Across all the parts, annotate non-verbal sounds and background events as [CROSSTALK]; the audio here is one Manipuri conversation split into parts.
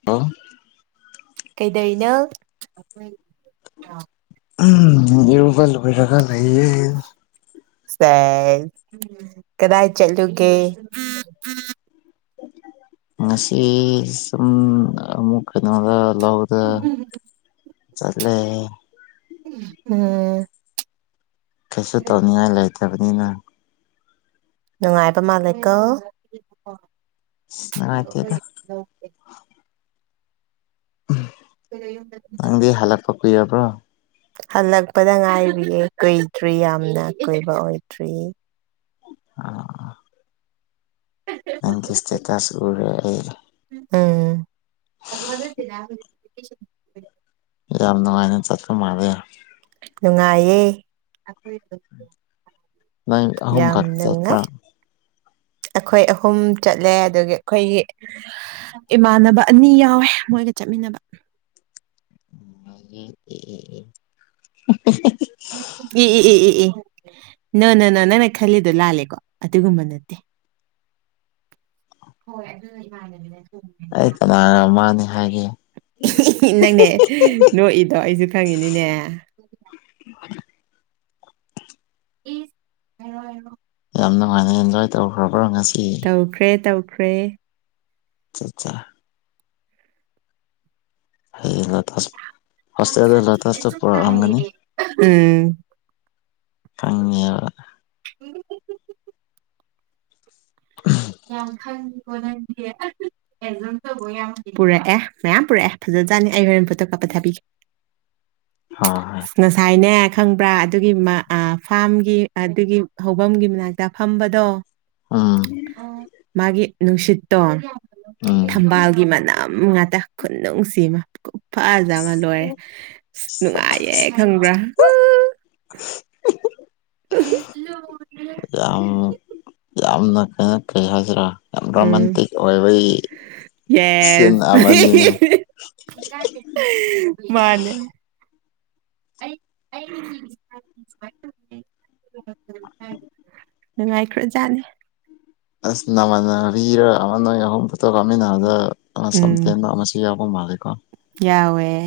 [UNINTELLIGIBLE] ꯀꯩꯗꯧꯔꯤꯅꯣ ꯎꯝ [UNINTELLIGIBLE] ꯑꯣꯏꯕꯒ ꯂꯩꯌꯦ꯫ ꯏꯁꯄꯦ ꯀꯗꯥꯏ ꯆꯠꯂꯨꯒꯦ꯫ ꯉꯁꯤ ꯁꯨꯝ ꯑꯃꯨꯛ ꯀꯩꯅꯣꯗ ꯂꯧꯗ ꯆꯠꯂꯦ ꯑꯣ ꯀꯩꯁꯨ ꯇꯧꯅꯤꯡꯉꯥꯏ ꯂꯩꯇꯕꯅꯤꯅ ꯅꯨꯡꯉꯥꯏꯕ ꯃꯥꯜꯂꯦꯀꯣ [UNINTELLIGIBLE] ꯑꯁ ꯑꯗꫭ ꯅꯨꯡꯉꯥꯏꯇꯦꯗ ꯑꯩꯈꫭꯏꯒꯤꯗꫭ ꯅꯪꯗꯤ ꯍꯜꯂꯛꯄ ꯀꯨꯏꯔꯥꯕ꯭ꯔꯣ꯫ ꯍꯜꯂꯛꯄꯗ ꯉꯥꯏꯔꯤꯌꯦ ꯀꯨꯏꯗ꯭ꯔꯦ ꯌꯥꯝꯅ ꯀꯨꯏꯕ ꯑꯣꯏꯗ꯭ꯔꯤ ꯑ ꯅꯪꯒꯤ ꯏꯁꯇꯦꯇꯁ ꯎꯔꯦ ꯑꯩ ꯑꯦ [UNINTELLIGIBLE] ꯌꯥꯝ ꯅꯨꯡꯉꯥꯏꯅ ꯆꯠꯄ ꯃꯥꯜꯂꯦ ꯅꯨꯡꯉꯥꯏꯌꯦ ꯅꯪ ꯑꯍꯨꯝ ꯌꯥꯝ ꯈꯛꯇ ꯆꯠꯄ꯭ꯔꯥ ꯅꯨꯡꯉꯥꯏ ꯑꯩꯈꯣꯏ ꯑꯍꯨꯝ ꯆꯠꯂꯦ ꯑꯗꯨꯒꯤ ꯑꯩꯈꯣꯏꯒꯤ ꯏꯃꯥꯟꯅꯕ ꯑꯅꯤ ꯌꯥꯎꯋꯦ ꯃꯣꯏꯒ ꯆꯠꯃꯤꯟꯅꯕ ꯍꯤ ꯍꯤ ꯍꯤ ꯏ ꯏ ꯏ ꯏ ꯏ ꯅꯣ ꯅꯣ ꯅꯣ ꯅꯪꯅ ꯈꯜꯂꯤꯗꯣ ꯂꯥꯜꯂꯦꯀꯣ ꯑꯗꯨꯒꯨꯝꯕ ꯅꯠꯇꯦ [INAUDIBLE] ꯍꯣꯏ ꯑꯗꯨ ꯏꯃꯥꯟꯅꯕꯤꯅꯦ ꯑꯩ ꯀꯅꯥꯔꯣ ꯃꯥꯅꯦ ꯍꯥꯏꯒꯦ ꯅꯪꯅꯦ ꯅꯣꯛꯏꯗꯣ ꯑꯩꯁꯨ ꯈꯪꯉꯤꯅꯤꯅꯦ ꯄ ꯍꯥꯏꯔꯣ ꯍꯥꯏꯔꯣ ꯌꯥꯝ ꯅꯨꯡꯉꯥꯏꯅ ꯑꯦꯟꯖꯣꯏ ꯇꯧꯈ꯭ꯔꯕ꯭ꯔꯣ ꯉꯁꯤ ꯇꯧꯈ꯭ꯔꯦ ꯇꯧꯈ꯭ꯔꯦ ꯑꯆꯥ ꯑꯆꯥ ꯑꯩꯡ ꯂꯣꯇꯥꯁ ꯍꯣꯁꯇꯦꯜꯗ ꯂꯣꯇꯥꯁꯇ ꯄꯨꯔꯛꯑꯝꯒꯅꯤ ꯎꯝ ꯈꯪꯉꯕ inaudible ꯌꯥꯝ ꯈꯪꯉꯀꯣꯅꯗꯤ ꯄꯨꯔꯛꯑꯦ ꯃꯌꯥꯝ ꯄꯨꯔꯛꯑꯦ ꯐꯖꯥꯠꯅꯤ ꯑꯩ ꯍꯣꯔꯦꯟ ꯐꯣꯠꯇ ꯀꯥꯄ ꯊꯥꯕꯤꯒꯦ ꯍ ꯍꯣꯏ ꯉꯁꯥꯏꯅꯦ ꯈꯪꯕ꯭ꯔꯥ ꯑꯗꯨꯒꯤ ꯃ ꯑꯥ ꯐꯥꯝꯒꯤ ꯑꯗꯨꯒꯤ ꯍꯐꯝꯒꯤ ꯃꯅꯥꯛꯇ ꯐꯝꯕꯗꯣ ꯎꯝ ꯃꯥꯒꯤ ꯅꯨꯡꯁꯤꯠꯇꯣ ꯎꯝ ꯊꯝꯕꯥꯜꯒꯤ ꯃꯅꯥ ꯉꯥꯛꯇ ꯈꯨꯅꯨꯡꯁꯤꯃ ꯈꯨꯐꯖꯃ ꯂꯣꯏꯔꯦ ꯅꯨꯡꯉꯥꯏ ꯑꯦꯦꯛ ꯈꯪꯕ꯭ꯔꯥ ꯎꯝ inaudible ꯌꯥꯝ ꯌꯥꯝꯅ ꯀꯩꯅ ꯀꯩ ꯍꯥꯏꯁꯤꯔꯥ ꯌꯥꯝ ꯎꯝ ꯔꯣꯃꯥꯟꯇꯤꯛ ꯑꯣꯏꯕꯒꯤ ꯁꯤꯟ ꯌꯦꯁ ꯑꯃꯅꯤꯅꯦ ꯃꯥꯅꯦ ꯑꯩ ꯅꯨꯡꯉꯥꯏꯈ꯭ꯔꯣꯖꯥꯠꯅꯤ ꯑꯁ ꯅꯃꯅꯕꯤꯔ ꯑꯃ ꯅꯣꯏ ꯑꯍꯨꯝ ꯐꯣꯠꯇꯣ ꯀꯥꯞꯃꯤꯟꯅꯗ ꯁꯝꯊꯦꯟꯕ ꯑꯃꯁꯨꯝ ꯃꯤꯌꯥꯕꯨ ꯃꯜꯂꯦꯀꯣ ꯌꯥꯎꯌꯦ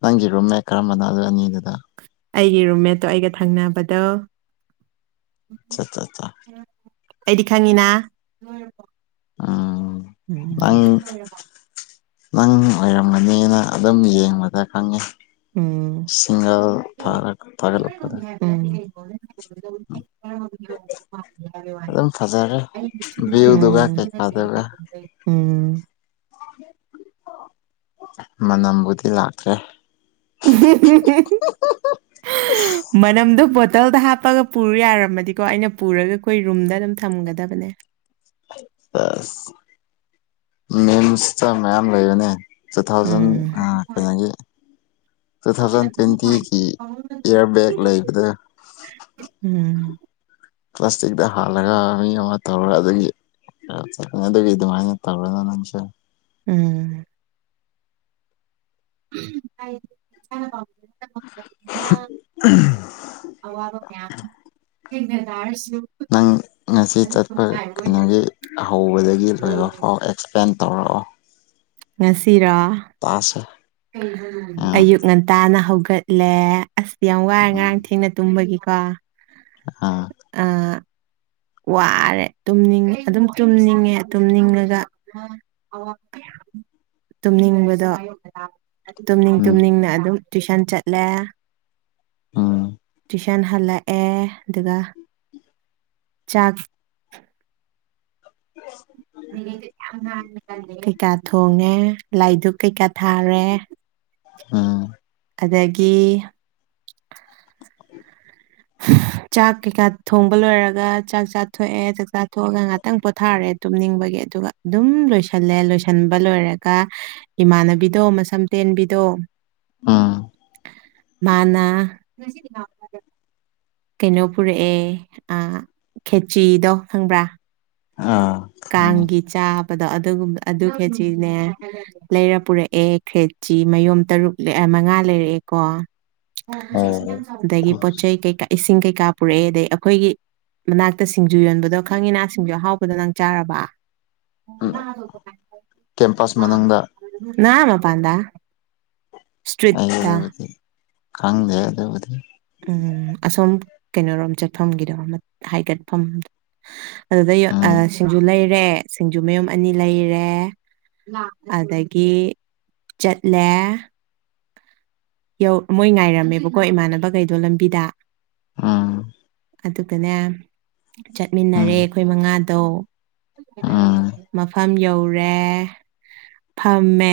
ꯅꯪꯒꯤ ꯔꯨꯝ ꯃꯦꯠ ꯀꯔꯝꯕꯅꯣ ꯑꯗꯨ ꯑꯅꯤꯗꯨꯗ ꯑꯩꯒꯤ ꯔꯨꯝꯃꯦꯠꯇꯣ ꯑꯩꯒ ꯊꯪꯅꯕꯗꯣ ꯆꯥ ꯆꯥ ꯆꯥ ꯑꯩꯗꯤ ꯈꯪꯉꯤꯅ ꯎꯝ ꯅꯥꯡ ꯑꯗ ꯅꯪ ꯑꯣꯏꯔꯝꯒꯅꯤꯅ ꯑꯗꯨꯝ ꯌꯦꯡꯕꯗ ꯈꯪꯉꯤ ꯎꯝ ꯁꯤꯡꯒꯜ ꯊꯥꯔꯛ ꯐꯥꯒꯂꯛꯄꯗ ꯎꯝ ꯎꯝ ꯑꯗꯨꯝ ꯐꯖꯔꯦ ꯚ꯭ꯌꯨꯗꯨꯒ ꯀꯩꯀꯥꯗꯨꯒ ꯎꯝ ꯃꯅꯝꯕꯨꯗꯤ ꯂꯥꯛꯇ꯭ꯔꯦ inaudible inaudible ꯃꯅꯝꯗꯣ ꯕꯣꯇꯜꯗ ꯍꯥꯞꯄꯒ ꯄꯨꯔꯨ ꯌꯥꯔꯝꯃꯗꯤꯀꯣ ꯑꯩꯅ ꯄꯨꯔꯒ ꯑꯩꯈꯣꯏ ꯔꯨꯝꯗ ꯑꯗꯨꯝ ꯊꯝꯒꯗꯕꯅꯦ ꯑꯁ ꯃꯤꯝꯁꯇ ꯃꯌꯥꯝ ꯂꯩꯕꯅꯦ ꯇꯨ ꯊꯥꯎꯖꯟ ꯎꯝ ꯀꯩꯅꯣꯒꯤ ꯇꯨꯊꯥꯎꯖꯟ ꯇ꯭ꯋꯦꯟꯇꯤꯒꯤ ꯏꯌꯥꯔ ꯕꯦꯒ ꯂꯩꯕꯗ ꯎꯝ ꯄ꯭ꯂꯥꯁꯇꯤꯗ ꯍꯜꯂꯒ ꯃꯤ ꯑꯃ ꯇꯧꯔ ꯑꯗꯒꯤ ꯆꯠꯄꯅꯤ ꯑꯗꯨꯒꯤ ꯑꯗꯨꯃꯥꯏꯅ ꯇꯧꯔꯅ ꯅꯪꯁꯦ ꯎꯝ ꯑꯩ ꯏꯁꯥꯅ ꯄꯥꯝꯗꯕ ꯆꯠꯄ ꯉꯥꯝꯗꯕꯅꯤꯅ ꯑꯋꯥꯕ ꯀꯌꯥꯝꯃ ꯊꯦꯡꯅ ꯇꯥꯔꯁꯨ ꯅꯪ ꯉꯁꯤ ꯆꯠꯄ ꯀꯩꯅꯣꯒꯤ ꯍꯧꯕꯗꯒꯤ ꯂꯣꯏꯕ ꯐꯥꯎ ꯑꯦꯛꯁ ꯄꯦꯟ ꯇꯧꯔꯑꯣ ꯉꯁꯤꯔꫭ ꯄꯥꯁꯦ ꯑꯌꯨꯛ ꯉꯟꯇꯥꯅ ꯍꯧꯒꯠꯂꯦ ꯑꯁ ꯌꯥꯝ ꯋꯥꯏꯔꯦ ꯉꯔꯥꯡ ꯊꯦꯡꯅ ꯇꯨꯝꯕꯒꯤꯀꯣ ꯑꯥ ꯑꯥ ꯋꯥꯔꯦ ꯇꯨꯝꯅꯤꯡꯉꯦ ꯑꯗꯨꯝ ꯇꯨꯝꯅꯤꯡꯉꯦ ꯇꯨꯝꯅꯤꯡꯉꯒ ꯇꯨꯝꯅꯤꯡꯕꯗꫭ ꯇꯨꯝꯅꯤꯡ ꯎꯝ ꯇꯨꯝꯅꯤꯡꯅ ꯑꯗꯨꯝ ꯇꯨꯏꯁꯟ ꯆꯠꯂꯦ ꯎꯝ ꯇꯨꯏꯁꯟ ꯍꯜꯂꯛꯑꯦ ꯑꯗꯨꯒ ꯆꯥꯛ [UNINTELLIGIBLE] [UNINTELLIGIBLE] ꯀꯩꯀꯥ ꯊꯣꯡꯉꯦ ꯂꯥꯏ ꯗꯨꯛ ꯀꯩꯀꯥ ꯊꯥꯔꯦ ꯎꯝ ꯑꯗꯒꯤ [INAUDIBLE] ꯆꯥꯛ ꯀꯩꯀꯥ ꯊꯣꯡꯕ ꯂꯣꯏꯔꯒ ꯆꯥꯛ ꯆꯥꯊꯣꯛꯑꯦ ꯆꯥꯛ ꯆꯥꯊꫭꯛꯑꯒ ꯉꯥꯛꯇꯪ ꯄꯣꯊꯥꯔ ꯇꯨꯝꯅꯤꯡꯕꯒꯤ ꯑꯗꯨꯒ ꯑꯗꯨꯝ ꯂꯣꯏꯁꯤꯜꯂꯦ ꯂꯣꯏꯁꯟꯕ ꯂꯣꯏꯔꯒ ꯏꯃꯥꯟꯅꯕꯤꯗꯣ ꯃꯁꯝ ꯇꯦꯟꯕꯤꯗꯣ ꯎꯝ ꯃꯥꯅ [UNINTELLIGIBLE] ꯀꯩꯅꯣ ꯄꯨꯔꯛꯑꯦ ꯑꯥ ꯈꯦꯆꯤꯗꯣ ꯈꯪꯕ꯭ꯔꯥ ꯑꯥ ꯈꯪꯉꯦ ꯀꯥꯡꯒꯤ ꯆꯥꯕꯗꯣ ꯑꯗꯨꯒꯕ ꯑꯗꯨ ꯈꯦꯖꯤꯅꯦ ꯂꯩꯔ ꯄꯨꯔꯛꯑꯦ ꯈ꯭ꯔꯦꯆꯤ ꯃꯌꯣꯝ ꯇꯔꯨꯛ ꯃꯉꯥ ꯂꯩꯔꯛꯑꯦꯀꯣ ꯑꯣ [UNINTELLIGIBLE] ꯑꯗꯒꯤ ꯄꯣꯠ ꯆꯩꯩ ꯀꯩꯀꯥ ꯏꯁꯤꯡ ꯀꯩꯀꯥ ꯄꯨꯔꯛꯑꯦ ꯑꯗꯩ ꯑꯩꯈꯣꯏꯒꯤ ꯃꯅꯥꯛꯇ ꯁꯤꯡꯖꯨ ꯌꯣꯟꯕꯗꯣ ꯈꯪꯉꯤꯅ ꯁꯤꯡꯖꯨ ꯑꯍꯥꯎꯕꯗꫭ ꯅꯪ ꯆꯥꯔꯕ ꯀꯦꯝꯄꯁ ꯃꯅꯨꯡꯗ [UNINTELLIGIBLE] ꯅꯥ ꯃꯄꯥꯟꯗ ꯑꯩ ꯏꯁꯇ꯭ꯔꯤꯠꯇ ꯑꯗꯨꯕꯨꯗꯤ ꯈꯪꯗꯦ ꯑꯗꯨꯕꯨꯗꯤ ꯎꯝ ꯑꯁꯣꯝ ꯀꯩꯅꯣꯔꯣꯝ ꯆꯠꯐꯝꯒꯤꯗꯣ ꯑꯃ ꯍꯥꯏꯒꯠꯐꯝꯗꫭ ꯑꯗꯨꯗ ꯌꯥ ꯎꯝ ꯑꯥ ꯁꯤꯡꯖꯨ ꯂꯩꯔꯦ ꯁꯤꯡꯖꯨ ꯃꯌꫭꯝ ꯑꯅꯤ ꯂꯩꯔꯦ ꯑꯗꯒꯤ ꯆꯠꯂꯦ ꯃꯣꯏ ꯉꯥꯏꯔꯝꯃꯦꯕꯀꯣ ꯏꯃꯥꯟꯅꯕꯈꯩꯗꯣ ꯂꯝꯕꯤꯗ ꯎꯝ ꯑꯗꯨꯒꯅꯦ ꯆꯠꯃꯤꯟꯅꯔꯦ ꯎꯝ ꯑꯩꯈꯣꯏ ꯃꯉꯥꯗꯣ ꯎꯝ ꯃꯐꯝ ꯌꯧꯔꯦ ꯐꯝꯃꯦ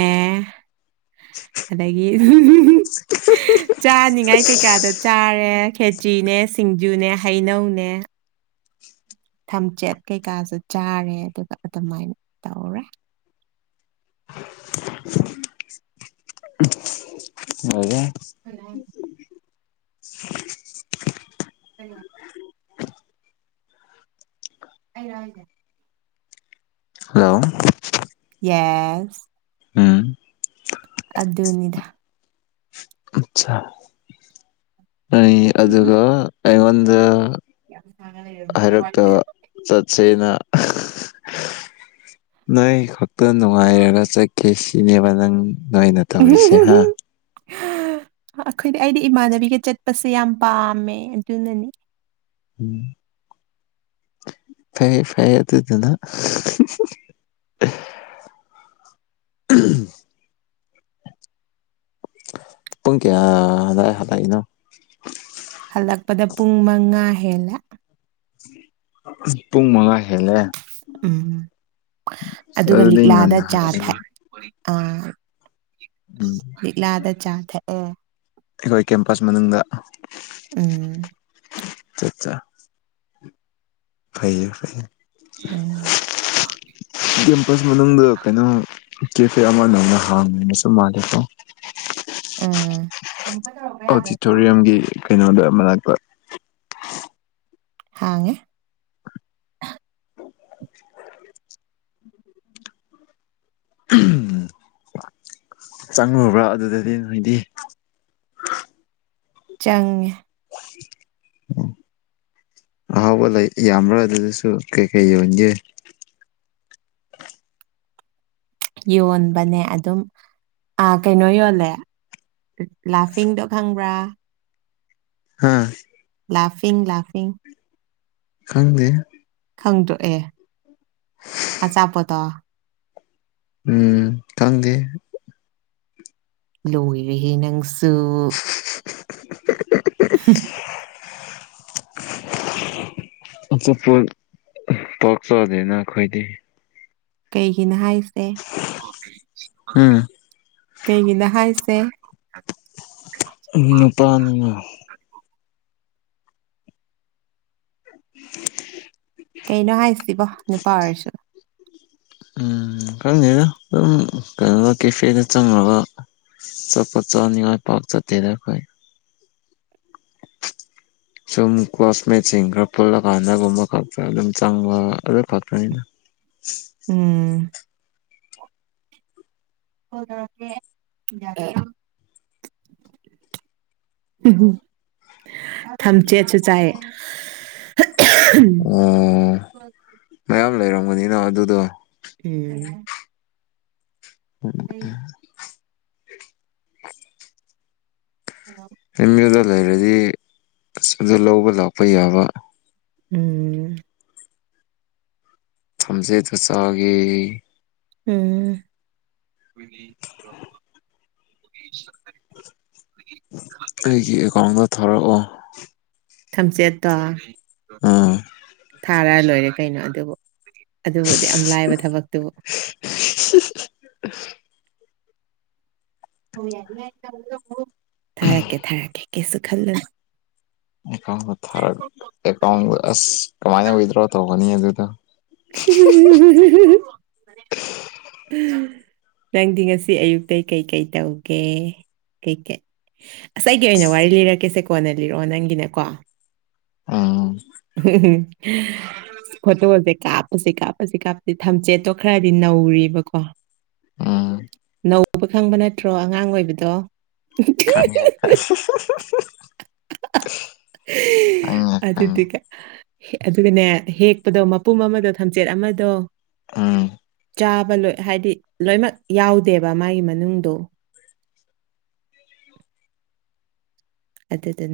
ꯑꯗꯒꯤ ꯆꯥꯅꯤꯡꯉꯥꯏ ꯀꯩꯀꯥꯗꫭ ꯆꯥꯔꯦ ꯈꯦꯆ꯭ꯔꯤꯅꯦ ꯁꯤꯡꯖꯨꯅꯦ ꯍꯩꯅꯧꯅꯦ ꯊꯝꯆꯦꯠ ꯀꯩꯀꯥꯁꯨ ꯆꯥꯔꯦ ꯑꯗꯨꯒ ꯑꯗꯨꯃꯥꯏꯅ ꯇꯧꯔꯦ ꯂꫭꯏꯔꯦ ꯀꯔꯤ ꯍꯥꯏꯅꫭ ꯀꯔꯌꯥ ꯑꯗ ꯍꯜꯂꯣ ꯌꯦꯁ ꯎꯝ ꯑꯗꯨꯅꯤꯗ ꯑꯆꯥ ꯑꯗꯨꯒ ꯑꯩꯉꯣꯟꯗ ꯌꯥꯝ ꯋꯥ ꯆꯠꯆꯦꯅ ꯅꯣꯏ ꯈꯛꯇ ꯅꯨꯡꯉꯥꯏꯔꯒ ꯆꯠꯈꯤꯦ ꯁꯤꯅꯦꯕ ꯅꯪ ꯅꯣꯏꯅ ꯍꯝ ꯇꯧꯔꯤꯁꯦ ꯍꯝ ꯍꯥ ꯍꯝ ꯑꯩꯈꯣꯏꯗꯤ ꯑꯩꯗꯤ ꯏꯃꯥꯟꯅꯕꯤꯒ ꯆꯠꯄꯁꯦ ꯌꯥꯝ ꯄꯥꯝꯃꯦ ꯑꯗꯨꯅꯅꯤ ꯐꯩꯌꯦ ꯐꯩꯌꯦ ꯑꯗꯨ ꯑꯗꯨꯗꯅ ꯎꯝ ꯄꯨꯡ ꯀꯌꯥ ꯍ ꯍꯂꯏꯅꯣ ꯍꯜꯂꯛꯄꯗ ꯄꯨꯡ ꯃꯉꯥ ꯍꯦꯜꯂꯦ ꯄꯨꯡ ꯃꯉꯥ ꯍꯦꯜꯂꯦ ꯎꯝ ꯑꯁ ꯑꯗꯨꯒ ꯑꯗꯨꯗꯤ ꯂꯤꯛꯂꯥꯗ ꯉꯟꯅ ꯆꯥꯕ ꯍꯜꯂꯛꯏꯅ ꯑ ꯎꯝ ꯂꯤꯛꯂꯥꯗ ꯆꯥꯊꯛꯑꯦ ꯑꯩꯈꯣꯏ ꯀꯦꯝꯄꯁ ꯃꯅꯨꯡꯗ ꯎꯝ ꯆꯠ ꯆ ꯐꯩꯌꯦ ꯐꯩꯌꯦ ꯎ ꯀꯦꯝꯄꯁ ꯃꯅꯨꯡꯗ ꯀꯩꯅꯣ ꯀꯦꯐꯦ ꯑꯃ ꯅꯅ ꯍꯥꯡꯉꯦꯅꯁꯨ ꯃꯥꯜꯂꯦꯀꯣ ꯑꯃꯛꯗꯧ ꯑꯣꯗꯤꯇꯣꯔꯤꯌꯝꯒꯤ ꯀꯩꯅꯣꯗ ꯃꯅꯥꯛꯛꯇ ꯍꯥꯡꯉꯦ ꯎ [UNINTELLIGIBLE] ꯆꯪꯪꯂꯉꯨꯕ꯭ꯔꯥ ꯑꯗꯨꯗꯗꯤ ꯅꯣꯏꯗꯤ ꯆꯪ ꯑꯣ ꯑꯍꯥꯎꯕ ꯂꯩ ꯌꯥꯝꯕ꯭ꯔꯥ ꯑꯗꯨꯗꯁꯨ ꯀꯩ ꯀꯩ ꯌꯣꯟꯒꯦ ꯌꯣꯟꯕꯅꯦ ꯑꯗꯨꯝ ꯀꯩꯅꯣ ꯌꯣꯜꯂꯦ ꯂꯥꯐꯤꯡꯗꯣ ꯈꯪꯕ꯭ꯔꯥ ꯍꯥꯥ ꯂꯥꯐꯤꯤꯡ ꯂꯥꯐꯤ ꯈꯪꯗꯦ ꯈꯪꯗꯣꯛꯑꯦ ꯑꯆꯥꯄꯣꯠꯠꯇꯣ ꯎꯝ ꯈꯪꯗꯦ ꯂꯣꯏꯔꯤꯍꯦ ꯅꯪꯁꯨ ꯍꯝ ꯍ [UNINTELLIGIBLE] ꯑꯆꯄꯣ ꯄꯣꯛꯆꯗꯅ ꯑꯩꯈꯣꯏꯗꯤ ꯀꯩꯒꯤꯅ ꯍꯥꯏꯁꯦ ꯎꯝ ꯀꯩꯒꯤꯅ ꯍꯥꯏꯁꯦ ꯅꯨꯄꯥꯅꯤꯅ [UNINTELLIGIBLE] ꯀꯩꯅꯣ ꯍꯥꯏꯁꯤꯕꯣ ꯅꯨꯄꯥ ꯑꯣꯏꯔꯁꯨ ꯎꯝ ꯈꯪꯉꯦꯗ ꯑꯗꯨꯝ ꯀꯩꯅꯣꯗ ꯀꯦꯐꯦꯗ ꯆꯪꯉꯒ ꯆꯥꯎꯠꯄꯣꯠ ꯆꯥꯅꯤꯡꯉꯥꯏ ꯄꯥꯛ ꯆꯠꯇꯦꯗ ꯑꯩꯈꯣꯏ ꯁꯨꯝ ꯀ꯭ꯂꯥꯁꯃꯦꯠꯁꯤꯡ ꯈꯔ ꯄꯨꯜꯂꯀꯥꯟꯗꯒꯨꯝꯕ ꯈꯛꯇ ꯑꯗꯨꯝ ꯆꯪꯕ ꯑꯗꯨ ꯈꯛꯇꯅꯤꯅ ꯎꯝ ꯦ ꯌꯥ ꯎꯝ ꯊꯝꯆꯦꯠꯁꯨ ꯆꯥꯏ ꯑꯣ ꯃꯌꯥꯝ ꯂꯩꯔꯝꯕꯅꯤꯅ ꯑꯗꯨꯗꯣ ꯎꯝ ꯑꯣꯝ ꯍꯂ ꯑꯦꯝ ꯌꯨꯗ ꯂꯩꯔꯗꯤ ꯑꯁ ꯑꯗꯨ ꯂꯧꯕ ꯂꯥꯛꯄ ꯌꯥꯕ ꯎꯝ ꯊꯝꯖꯦꯗꯨ ꯆꯒꯦ ꯎ [UNINTELLIGIBLE] ꯑꯩꯒꯤ ꯑꯦꯀꯥꯎꯟꯗ ꯊꯥꯔꯛꯑꯣ ꯊꯝꯆꯦꯠꯇꯣ ꯎꯝ ꯊꯥꯔ ꯂꯣꯏꯔꯦ ꯀꯩꯅꯣ ꯑꯗꯨꯕꯨ ꯑꯗꯨꯕꯨꯗꯤ ꯌꯥꯝ ꯂꯥꯏꯕ ꯊꯕꯛꯇꯨꯕꯨ ꯌꯥ ꯊꯥꯔꯛꯀꯦ ꯊꯥꯔꯛꯀꯦ ꯀꯦꯁꯨ ꯈꯜꯂꯨꯅ ꯑꯦꯀꯥꯎꯟ ꯊꯔ ꯑꯦꯀꯥꯎꯟ ꯑꯁ ꯀꯃꯥꯏꯅ ꯋꯤꯗ꯭ꯔꯣ ꯇꯧꯒꯅꯤ ꯑꯗꯨꯗ [UNINTELLIGIBLE] ꯅꯪꯗꯤ ꯉꯁꯤ ꯑꯌꯨꯛꯇ ꯀꯩꯀꯩ ꯇꯧꯒꯦ ꯀꯩꯀꯩ ꯉꯁ ꯑꯩꯒꯤ ꯑꯣꯏꯅ ꯋꯥꯔꯤ ꯑꯁ ꯂꯤꯔꯛꯀꯦꯁꯦ ꯀꯣꯟꯅ ꯂꯤꯔꯛꯑꯣ ꯅꯪꯒꯤꯅꯀꯣ ꯑ ꯎꯝ ꯐꯣꯇꯣꯁꯦ ꯀꯥꯞꯄꯁꯤ ꯀꯥꯞꯄꯁꯤ ꯀꯥꯞꯄꯁꯤ ꯊꯝꯆꯦꯠꯇꯣ ꯈꯔꯗꯤ ꯅꯧꯔꯤꯕꯔꯤꯕꯀꯣ ꯎꯝ ꯅꯧꯕ ꯈꯪꯕ ꯅꯠꯇ꯭ꯔꯣ ꯑꯉꯥꯡ ꯑꯣꯏꯕꯗꯣ ꯈ ꯈꯥꯏ ꯑꯔꯇꯒ ꯑꯗꯨꯒꯅꯦ ꯍꯦꯛꯄꯗꯣ ꯃꯄꯨꯝ ꯑꯃꯗꯣ ꯊꯝꯆꯦꯠ ꯑꯃꯗꯣ ꯎꯝ ꯆꯥꯕ ꯂꯣꯏ ꯍꯥꯏꯗꯤ ꯂꯣꯏꯃꯛ ꯌꯥꯎꯗꯦꯕ ꯃꯥꯒꯤ ꯃꯅꯨꯡꯗꯣ ꯑꯗꯨꯗꯦ